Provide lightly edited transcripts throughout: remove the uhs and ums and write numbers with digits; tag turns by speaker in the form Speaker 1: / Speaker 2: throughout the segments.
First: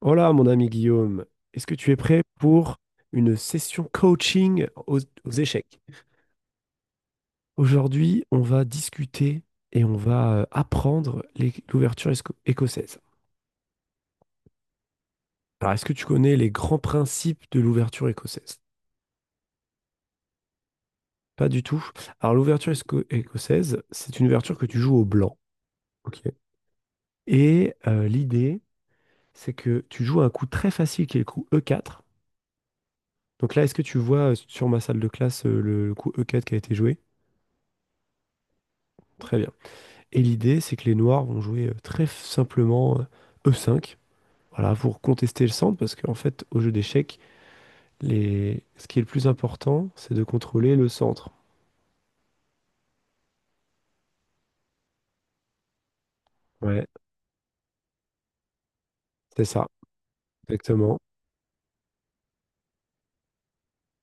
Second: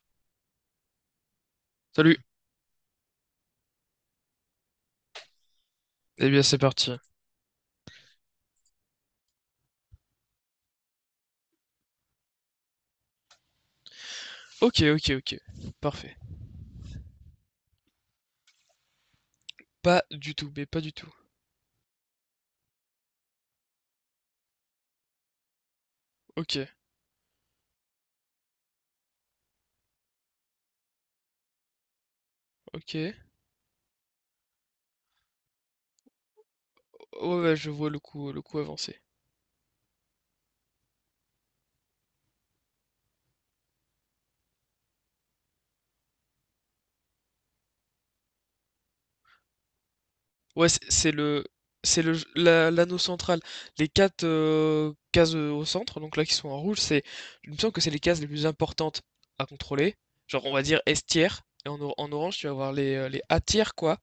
Speaker 1: Hola mon ami Guillaume, est-ce que tu es
Speaker 2: Salut.
Speaker 1: prêt pour une session coaching aux échecs?
Speaker 2: Eh bien, c'est parti.
Speaker 1: Aujourd'hui, on va discuter et on va apprendre l'ouverture écossaise.
Speaker 2: Ok, ok, ok.
Speaker 1: Alors, est-ce que tu
Speaker 2: Parfait.
Speaker 1: connais les grands principes de l'ouverture écossaise?
Speaker 2: Pas du tout, mais pas du tout.
Speaker 1: Pas du tout. Alors, l'ouverture écossaise, c'est une ouverture que tu joues au blanc. Ok.
Speaker 2: Ok,
Speaker 1: Et l'idée, c'est que tu joues un coup très facile qui est le coup E4.
Speaker 2: ok.
Speaker 1: Donc là, est-ce que tu vois sur ma salle de classe le coup E4 qui a été joué?
Speaker 2: Oh, ouais, je vois le coup avancé.
Speaker 1: Très bien. Et l'idée, c'est que les noirs vont jouer très simplement E5, voilà, pour contester le centre, parce qu'en fait, au jeu d'échecs, ce qui est le plus important, c'est de
Speaker 2: Ouais,
Speaker 1: contrôler
Speaker 2: c'est
Speaker 1: le
Speaker 2: c'est
Speaker 1: centre.
Speaker 2: le, c'est le, l'anneau central. Les quatre cases au centre, donc là qui sont en rouge,
Speaker 1: Ouais,
Speaker 2: c'est, je me sens que c'est les cases les plus importantes
Speaker 1: c'est
Speaker 2: à
Speaker 1: ça,
Speaker 2: contrôler. Genre, on va dire
Speaker 1: exactement,
Speaker 2: S tiers. Et en, en orange, tu vas avoir les A tiers, quoi.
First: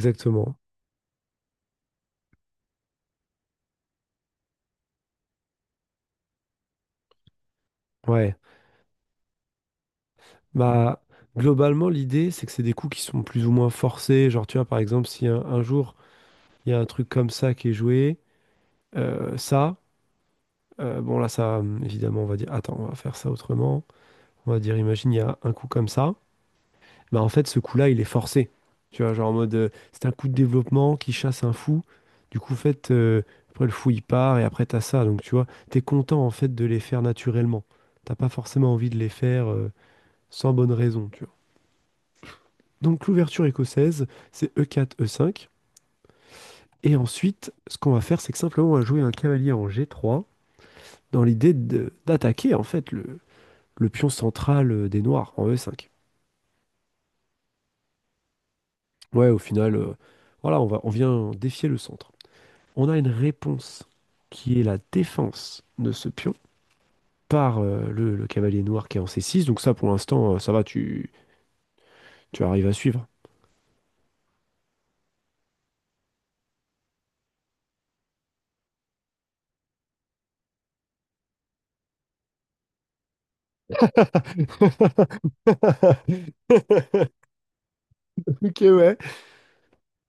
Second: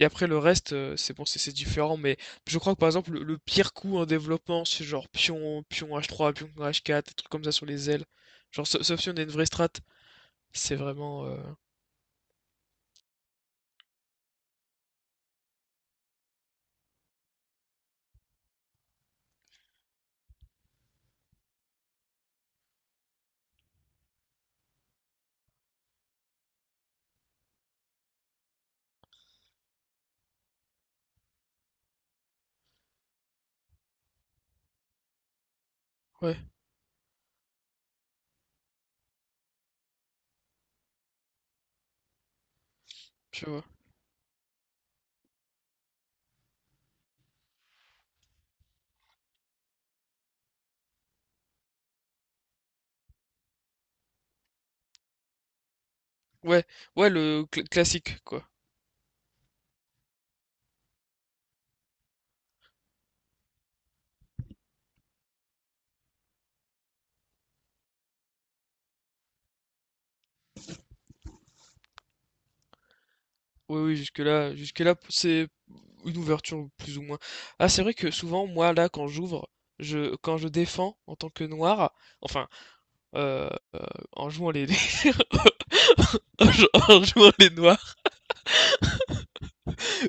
Speaker 2: Et après le reste, c'est bon, c'est différent, mais je crois que par exemple le pire coup en développement, c'est genre pion H3, pion H4, des trucs comme ça sur les ailes.
Speaker 1: Ouais,
Speaker 2: Genre sauf si on a une vraie strat. C'est
Speaker 1: bah,
Speaker 2: vraiment,
Speaker 1: globalement, l'idée, c'est que c'est des coups qui sont plus ou moins forcés. Genre, tu vois, par exemple, si un jour, il y a un truc comme ça qui est joué, euh, ça, bon, là, ça, évidemment, on va dire, attends, on va faire ça autrement. On va dire, imagine, il y a un coup comme ça. Bah en fait, ce coup-là, il est forcé. Tu vois, genre en mode, c'est un coup de développement qui chasse un fou. Du coup, en fait, après le fou, il part et après, t'as ça. Donc, tu vois, t'es content en
Speaker 2: ouais,
Speaker 1: fait de les faire naturellement. T'as pas forcément envie de les faire sans bonne raison, tu vois. Donc, l'ouverture
Speaker 2: tu vois.
Speaker 1: écossaise, c'est E4, E5. Et ensuite, ce qu'on va faire, c'est que simplement, on va jouer un cavalier en G3 dans l'idée d'attaquer en fait le pion central des noirs en E5.
Speaker 2: Ouais, ouais le classique quoi.
Speaker 1: Ouais, au final, voilà, on vient défier le centre. On a une réponse qui est la défense de ce pion par le cavalier noir qui est en c six. Donc ça, pour l'instant, ça va, tu arrives à suivre.
Speaker 2: Oui, oui, jusque-là, jusque-là c'est une ouverture plus ou moins. Ah c'est vrai que souvent moi là quand j'ouvre, je quand je défends en tant que noir, enfin, heu, en jouant les en jouant les noirs,
Speaker 1: Ok, ouais.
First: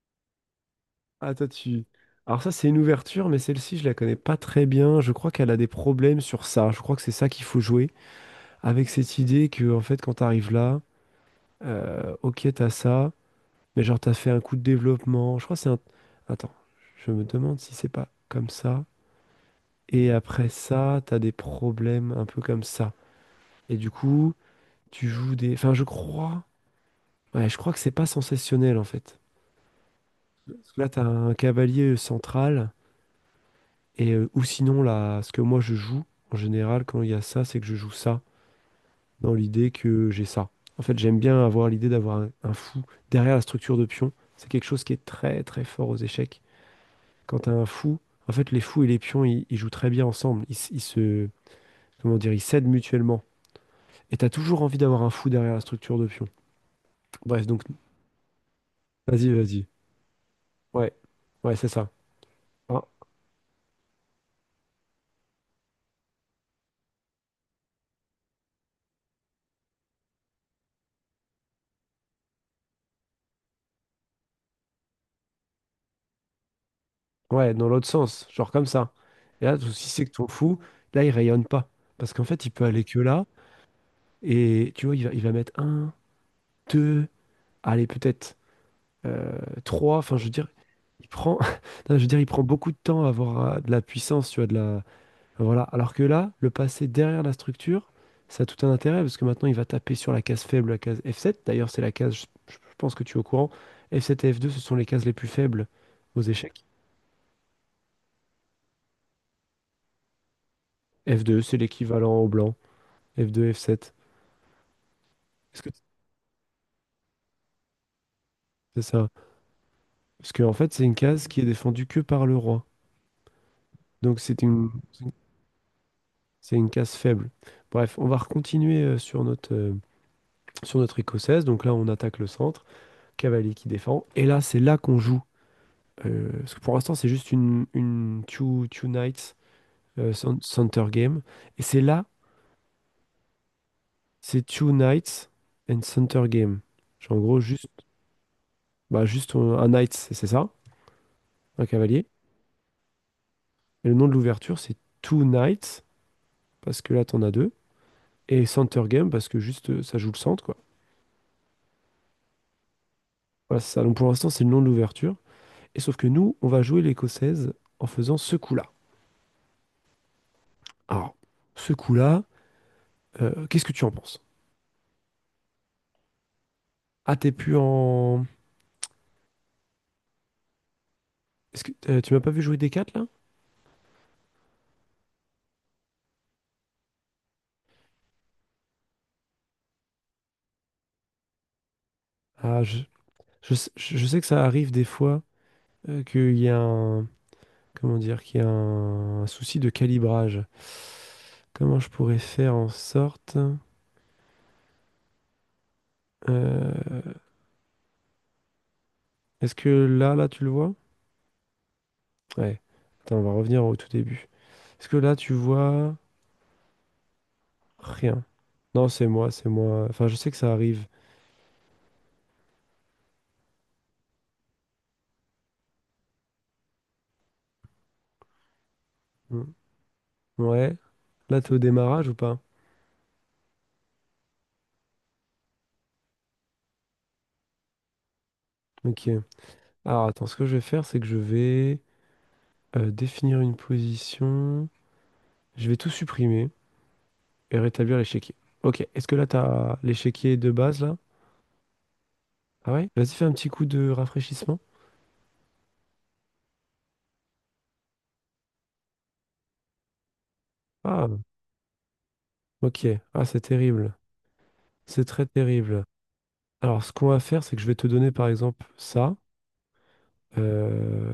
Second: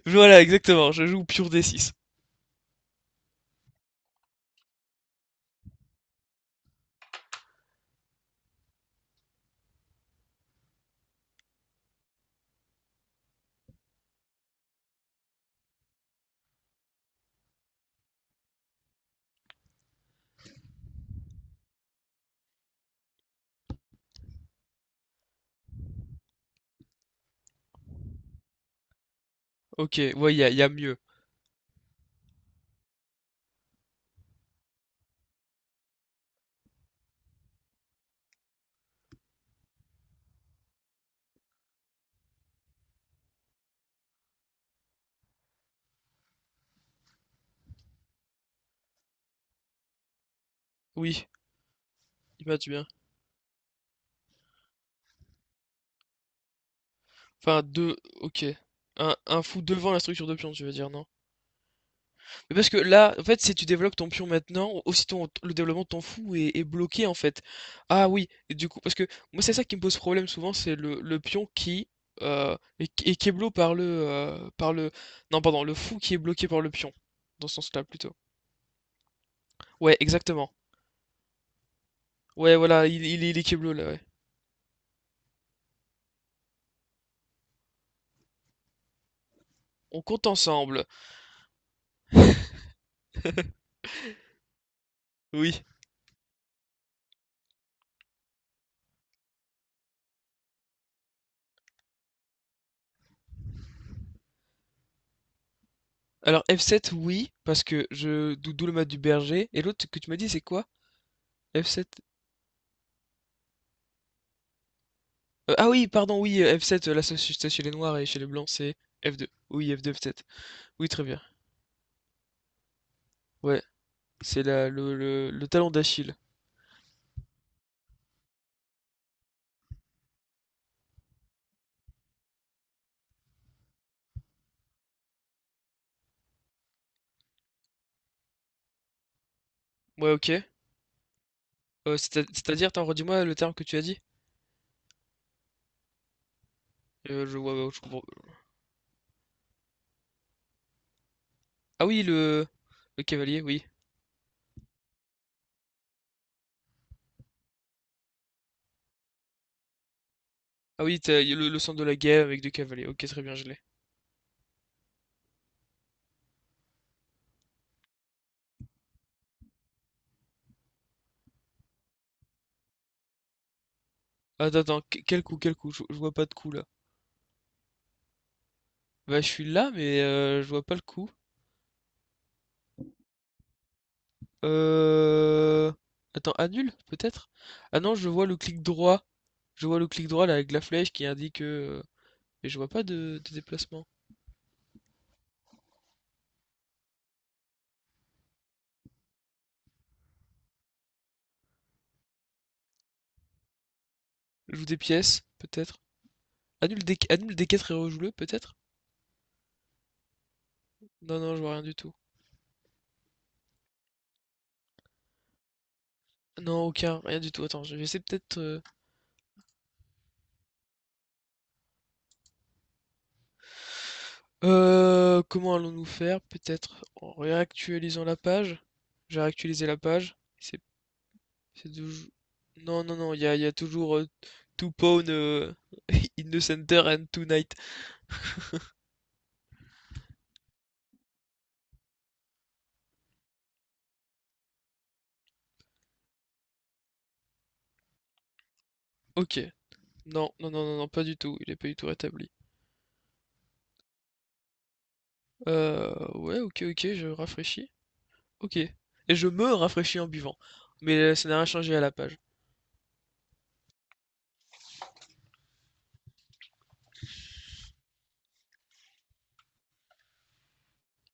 Speaker 2: voilà exactement, je joue
Speaker 1: Attends,
Speaker 2: pure
Speaker 1: tu...
Speaker 2: D6.
Speaker 1: Alors ça, c'est une ouverture, mais celle-ci, je la connais pas très bien. Je crois qu'elle a des problèmes sur ça. Je crois que c'est ça qu'il faut jouer. Avec cette idée que, en fait, quand t'arrives là, ok, t'as ça, mais genre, t'as fait un coup de développement. Je crois que c'est un... Attends, je me demande si c'est pas comme ça. Et après ça, t'as des problèmes un peu comme ça. Et du coup, tu joues des... Enfin, je crois... Ouais, je crois que c'est pas sensationnel, en fait.
Speaker 2: OK, ouais, il y a, y a
Speaker 1: Parce que là,
Speaker 2: mieux.
Speaker 1: t'as un cavalier central, et ou sinon, là, ce que moi, je joue, en général, quand il y a ça, c'est que je joue ça, dans l'idée que j'ai ça. En fait, j'aime bien avoir l'idée d'avoir un fou derrière la structure de pion. C'est quelque chose qui est très, très fort aux échecs. Quand t'as un fou, en fait, les fous et les pions, ils jouent très bien ensemble. Ils
Speaker 2: Oui,
Speaker 1: se... Comment dire? Ils
Speaker 2: il match
Speaker 1: s'aident
Speaker 2: bien.
Speaker 1: mutuellement. Et t'as toujours envie d'avoir un fou derrière la structure de pion. Bref, donc,
Speaker 2: Enfin, deux, ok.
Speaker 1: vas-y,
Speaker 2: Un fou
Speaker 1: vas-y.
Speaker 2: devant la structure de pion, tu veux dire,
Speaker 1: Ouais,
Speaker 2: non?
Speaker 1: ouais, c'est ça.
Speaker 2: Mais parce que
Speaker 1: Hein
Speaker 2: là, en fait, si tu développes ton pion maintenant, aussi ton, le développement de ton fou est, est bloqué, en fait. Ah oui, et du coup, parce que moi, c'est ça qui me pose problème souvent, c'est le pion qui est, est qui bloqué par le... Non, pardon, le fou qui est bloqué par le pion, dans
Speaker 1: ouais,
Speaker 2: ce
Speaker 1: dans
Speaker 2: sens-là,
Speaker 1: l'autre
Speaker 2: plutôt.
Speaker 1: sens, genre comme ça. Et là, le souci,
Speaker 2: Ouais,
Speaker 1: c'est que ton
Speaker 2: exactement.
Speaker 1: fou, là, il rayonne pas. Parce qu'en fait, il
Speaker 2: Ouais,
Speaker 1: peut aller
Speaker 2: voilà,
Speaker 1: que
Speaker 2: il, il
Speaker 1: là.
Speaker 2: est l'équipe bleue là, ouais.
Speaker 1: Et tu vois, il va mettre un, deux, allez, peut-être euh, trois.
Speaker 2: On
Speaker 1: Enfin, je
Speaker 2: compte
Speaker 1: veux dire,
Speaker 2: ensemble.
Speaker 1: il prend, non, je veux dire, il prend beaucoup de temps à avoir de la puissance, tu vois, voilà.
Speaker 2: Oui.
Speaker 1: Alors que là, le passer derrière la structure, ça a tout un intérêt parce que maintenant, il va taper sur la case faible, la case F7. D'ailleurs, c'est la case, je pense que tu es au courant. F7 et F2, ce sont les cases les plus faibles aux
Speaker 2: Alors
Speaker 1: échecs.
Speaker 2: F7, oui, parce que d'où le mat du berger. Et l'autre que tu m'as dit, c'est quoi?
Speaker 1: F2, c'est
Speaker 2: F7.
Speaker 1: l'équivalent au blanc. F2, F7. Est-ce que
Speaker 2: Ah
Speaker 1: t-
Speaker 2: oui, pardon, oui, F7, la société chez les noirs et chez les blancs, c'est
Speaker 1: c'est ça?
Speaker 2: F2. Oui, F2, F7.
Speaker 1: Parce que, en fait, c'est
Speaker 2: Oui,
Speaker 1: une
Speaker 2: très bien.
Speaker 1: case qui est défendue que par le roi.
Speaker 2: Ouais,
Speaker 1: Donc,
Speaker 2: c'est la, le talon d'Achille.
Speaker 1: c'est une case faible. Bref, on va continuer sur sur notre écossaise. Donc là, on attaque le centre. Cavalier qui défend. Et là, c'est là qu'on joue. Parce que pour l'instant, c'est juste une two nights
Speaker 2: Ouais, ok.
Speaker 1: center game. Et c'est là,
Speaker 2: C'est-à-dire, attends, redis-moi le terme que tu as dit.
Speaker 1: c'est two nights and center game. Genre, en gros,
Speaker 2: Ouais, ouais, je
Speaker 1: juste,
Speaker 2: comprends.
Speaker 1: bah, juste un knight, c'est ça, un
Speaker 2: Ah oui,
Speaker 1: cavalier.
Speaker 2: le cavalier, oui.
Speaker 1: Et le nom de l'ouverture, c'est two knights, parce que là, t'en as deux. Et center game, parce que juste, ça joue le centre, quoi.
Speaker 2: Ah oui, y a le centre de la guerre avec deux cavaliers. Ok, très bien, je
Speaker 1: Voilà,
Speaker 2: l'ai.
Speaker 1: c'est ça. Donc pour l'instant, c'est le nom de l'ouverture. Et sauf que nous, on va jouer l'écossaise en faisant ce coup-là. Alors, ce coup-là, qu'est-ce que tu en penses?
Speaker 2: Attends, attends, quel coup, quel coup? Je vois pas de coup là.
Speaker 1: Ah, t'es plus en...
Speaker 2: Bah, je suis là, mais je vois pas le coup.
Speaker 1: Est-ce que, tu m'as pas vu jouer d quatre là?
Speaker 2: Euh... Attends, annule, peut-être? Ah non, je vois le clic droit. Je vois le clic droit là avec la flèche qui indique mais je
Speaker 1: Ah,
Speaker 2: vois
Speaker 1: je,
Speaker 2: pas de, de déplacement.
Speaker 1: je sais que ça arrive des fois qu'il y a comment dire, qu'il y a un, souci de calibrage. Comment je pourrais faire en sorte...
Speaker 2: Joue des pièces, peut-être.
Speaker 1: euh,
Speaker 2: Annule des 4 et rejoue-le, peut-être?
Speaker 1: est-ce que là, tu le vois?
Speaker 2: Non, non, je vois rien du tout.
Speaker 1: Ouais. Attends, on va revenir au tout début. Est-ce que là, tu vois
Speaker 2: Non, aucun, rien du tout. Attends, je vais essayer
Speaker 1: rien?
Speaker 2: peut-être.
Speaker 1: Non, c'est moi, c'est moi. Enfin, je sais que ça arrive.
Speaker 2: Comment allons-nous faire? Peut-être en réactualisant la page. J'ai
Speaker 1: Hmm.
Speaker 2: réactualisé la page.
Speaker 1: Ouais. Là, t'es au
Speaker 2: C'est
Speaker 1: démarrage
Speaker 2: toujours...
Speaker 1: ou pas?
Speaker 2: Non, non, non, il y a toujours to pawn in the center and tonight.
Speaker 1: Ok. Alors, attends, ce que je vais faire, c'est que je vais définir une position. Je vais tout supprimer. Et rétablir l'échiquier. Ok. Est-ce que là,
Speaker 2: Ok.
Speaker 1: t'as
Speaker 2: Non,
Speaker 1: l'échiquier
Speaker 2: non,
Speaker 1: de
Speaker 2: non, non,
Speaker 1: base,
Speaker 2: non,
Speaker 1: là?
Speaker 2: pas du tout. Il est pas du tout rétabli.
Speaker 1: Ah ouais? Vas-y, fais un petit coup de rafraîchissement.
Speaker 2: Ouais, ok, ok, je rafraîchis. Ok. Et je me rafraîchis en buvant. Mais
Speaker 1: Ah,
Speaker 2: ça n'a rien changé à la page.
Speaker 1: ok. Ah, c'est terrible. C'est très terrible. Alors, ce qu'on va faire, c'est que je vais te donner, par exemple, ça. Euh,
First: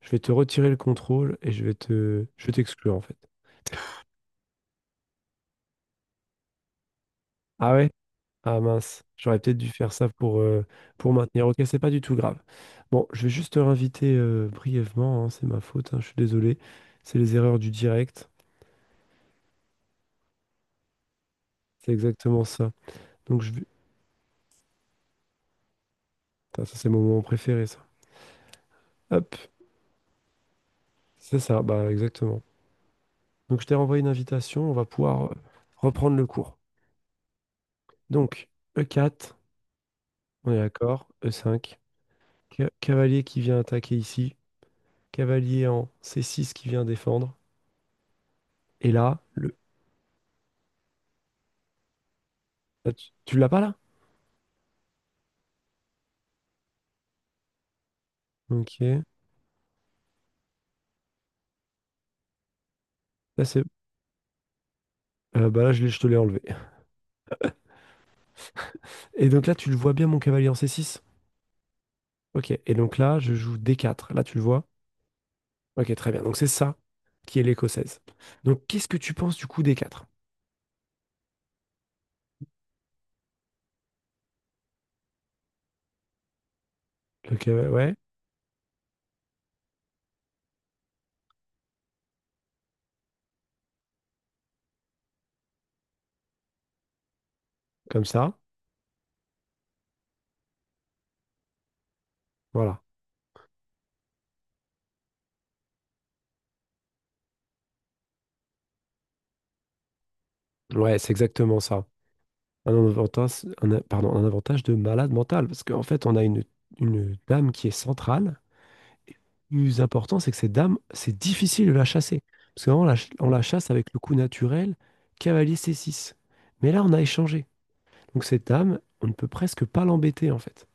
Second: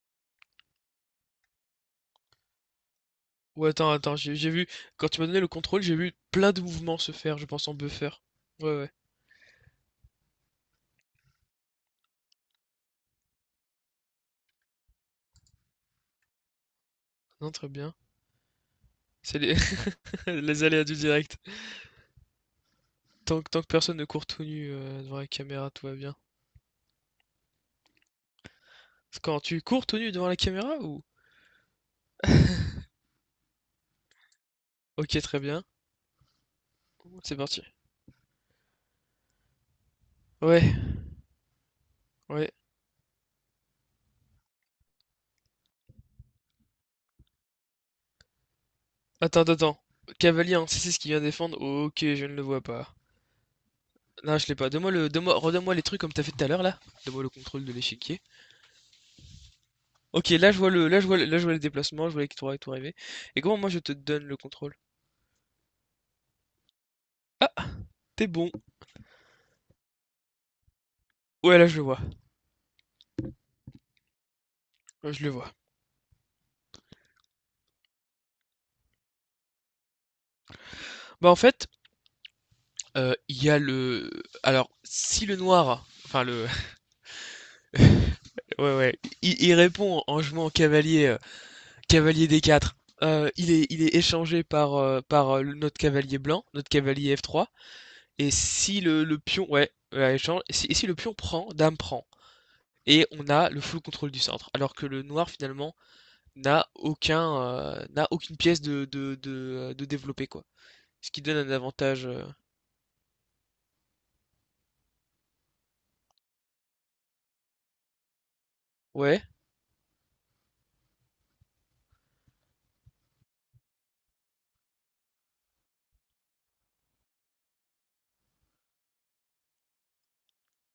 Speaker 1: Je vais te retirer le contrôle et je vais te... Je vais t'exclure, en fait.
Speaker 2: Ouais, attends, attends, j'ai vu... Quand tu m'as donné le contrôle, j'ai vu plein de mouvements se faire, je pense
Speaker 1: Ah
Speaker 2: en
Speaker 1: ouais?
Speaker 2: buffer.
Speaker 1: Ah
Speaker 2: Ouais, ouais.
Speaker 1: mince. J'aurais peut-être dû faire ça pour maintenir. Ok, c'est pas du tout grave. Bon, je vais juste te réinviter brièvement. Hein, c'est ma faute. Hein, je suis désolé. C'est les
Speaker 2: Non,
Speaker 1: erreurs
Speaker 2: très
Speaker 1: du
Speaker 2: bien.
Speaker 1: direct.
Speaker 2: C'est les... Les aléas du direct.
Speaker 1: C'est exactement ça. Donc,
Speaker 2: Tant,
Speaker 1: je
Speaker 2: tant que personne ne court tout nu devant la caméra, tout va bien.
Speaker 1: Putain, ça, c'est mon moment préféré, ça. Hop,
Speaker 2: Quand tu cours tout nu devant la caméra ou...
Speaker 1: c'est ça, bah exactement. Donc, je t'ai renvoyé une invitation, on va
Speaker 2: Ok,
Speaker 1: pouvoir
Speaker 2: très bien.
Speaker 1: reprendre le cours.
Speaker 2: C'est parti.
Speaker 1: Donc, E4, on est
Speaker 2: Ouais,
Speaker 1: d'accord, E5,
Speaker 2: ouais.
Speaker 1: cavalier qui vient attaquer ici, cavalier en C6 qui vient défendre, et là,
Speaker 2: Attends, attends,
Speaker 1: le...
Speaker 2: attends. Cavalier, hein, c'est ce qui vient défendre. Ok, je ne le vois
Speaker 1: là,
Speaker 2: pas.
Speaker 1: tu tu l'as pas là?
Speaker 2: Non, je l'ai pas. Donne-moi le, donne-moi, redonne-moi les trucs comme t'as fait tout à l'heure là. Donne-moi le contrôle de l'échiquier.
Speaker 1: Ok, là
Speaker 2: Ok, là je vois le, là je vois, là je vois les déplacements, je vois les trois et tout arriver. Et comment
Speaker 1: c'est...
Speaker 2: moi je te donne le contrôle?
Speaker 1: bah là, je te l'ai enlevé.
Speaker 2: Ah, t'es bon.
Speaker 1: Et donc là, tu le vois bien, mon cavalier en C6?
Speaker 2: Ouais, là je le vois.
Speaker 1: Ok, et donc là, je joue D4, là, tu le vois?
Speaker 2: Ouais, je le vois.
Speaker 1: Ok, très bien, donc c'est ça qui est l'écossaise. Donc, qu'est-ce que tu penses du coup D4?
Speaker 2: Bah en fait, il y a le. Alors, si le noir, enfin le,
Speaker 1: Le cavalier, ouais.
Speaker 2: ouais, ouais. Il répond en jouant en cavalier, cavalier des 4. Il est échangé par, par notre cavalier blanc, notre cavalier F3.
Speaker 1: Comme
Speaker 2: Et
Speaker 1: ça.
Speaker 2: si le, le pion, ouais, ouais, échange. Et si le pion prend, dame prend.
Speaker 1: Voilà.
Speaker 2: Et on a le full contrôle du centre. Alors que le noir, finalement, n'a aucun, n'a aucune pièce de développer, quoi.
Speaker 1: Ouais, c'est
Speaker 2: Ce qui donne un
Speaker 1: exactement ça.
Speaker 2: avantage.
Speaker 1: Un avantage, pardon, un avantage de malade mental. Parce qu'en fait, on a une dame qui est centrale. Et le
Speaker 2: Ouais.
Speaker 1: plus important, c'est que cette dame, c'est difficile de la chasser. Parce qu'avant, on la chasse avec le coup naturel, cavalier c six. Mais là, on a échangé. Donc cette dame, on ne peut presque pas l'embêter, en fait.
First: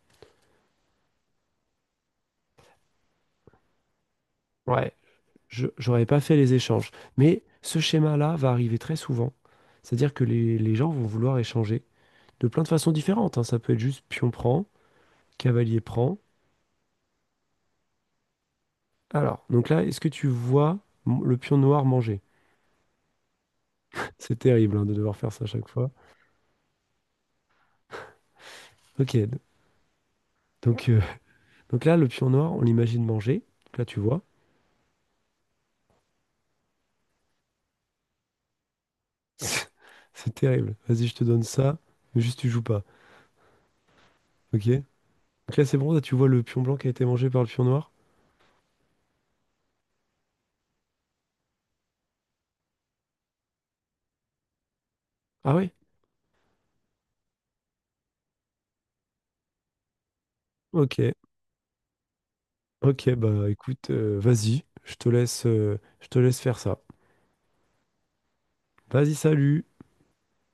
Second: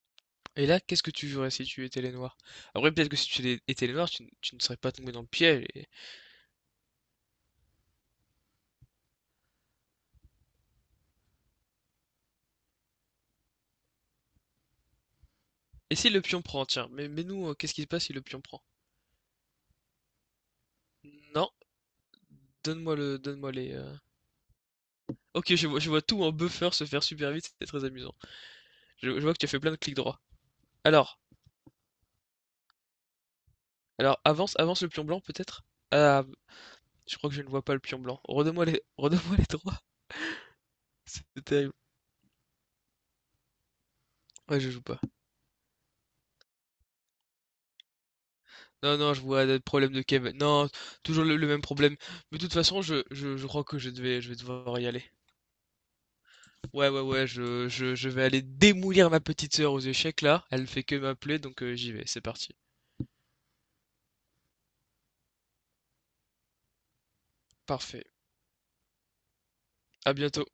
Speaker 2: Et là, qu'est-ce que tu jouerais si tu étais les noirs? Après, peut-être que si tu étais les noirs, tu, tu ne serais pas
Speaker 1: Ouais,
Speaker 2: tombé dans le piège.
Speaker 1: j'aurais pas fait les échanges. Mais ce schéma-là va arriver très souvent. C'est-à-dire que les gens vont vouloir échanger de plein de façons différentes. Hein. Ça peut être juste pion-prend. Cavalier
Speaker 2: Et si
Speaker 1: prend.
Speaker 2: le pion prend, tiens, mais nous, qu'est-ce qui se passe si le pion prend?
Speaker 1: Alors, donc là, est-ce que tu vois le
Speaker 2: Non,
Speaker 1: pion noir manger?
Speaker 2: donne-moi le, donne-moi les.
Speaker 1: C'est terrible hein, de devoir faire ça à
Speaker 2: Ok,
Speaker 1: chaque fois.
Speaker 2: je vois tout en buffer se faire super vite, c'était très amusant.
Speaker 1: Ok,
Speaker 2: Je vois que tu as fait plein de clics droits.
Speaker 1: donc, euh,
Speaker 2: Alors,
Speaker 1: donc là, le pion noir, on l'imagine manger. Donc là, tu vois.
Speaker 2: alors avance, avance le pion blanc peut-être? Ah, je crois que je ne vois pas le pion blanc. Redonne-moi les, redonne-moi les droits,
Speaker 1: C'est terrible. Vas-y, je te donne
Speaker 2: c'est terrible.
Speaker 1: ça, mais juste tu joues pas.
Speaker 2: Ouais,
Speaker 1: Ok?
Speaker 2: je joue pas.
Speaker 1: Donc là, c'est bon, là, tu vois le pion blanc qui a été mangé par le pion noir?
Speaker 2: Non, non, je vois le problèmes de Kev. Non, toujours le même problème. Mais de toute façon, je crois que je devais, je vais devoir y aller.
Speaker 1: Ah oui?
Speaker 2: Ouais, ouais, ouais, je vais aller démolir ma petite sœur aux échecs là. Elle fait que
Speaker 1: Ok,
Speaker 2: m'appeler, donc j'y vais, c'est parti.
Speaker 1: ok, bah écoute, vas-y, je te laisse faire ça.
Speaker 2: Parfait.
Speaker 1: Vas-y, salut!
Speaker 2: À bientôt.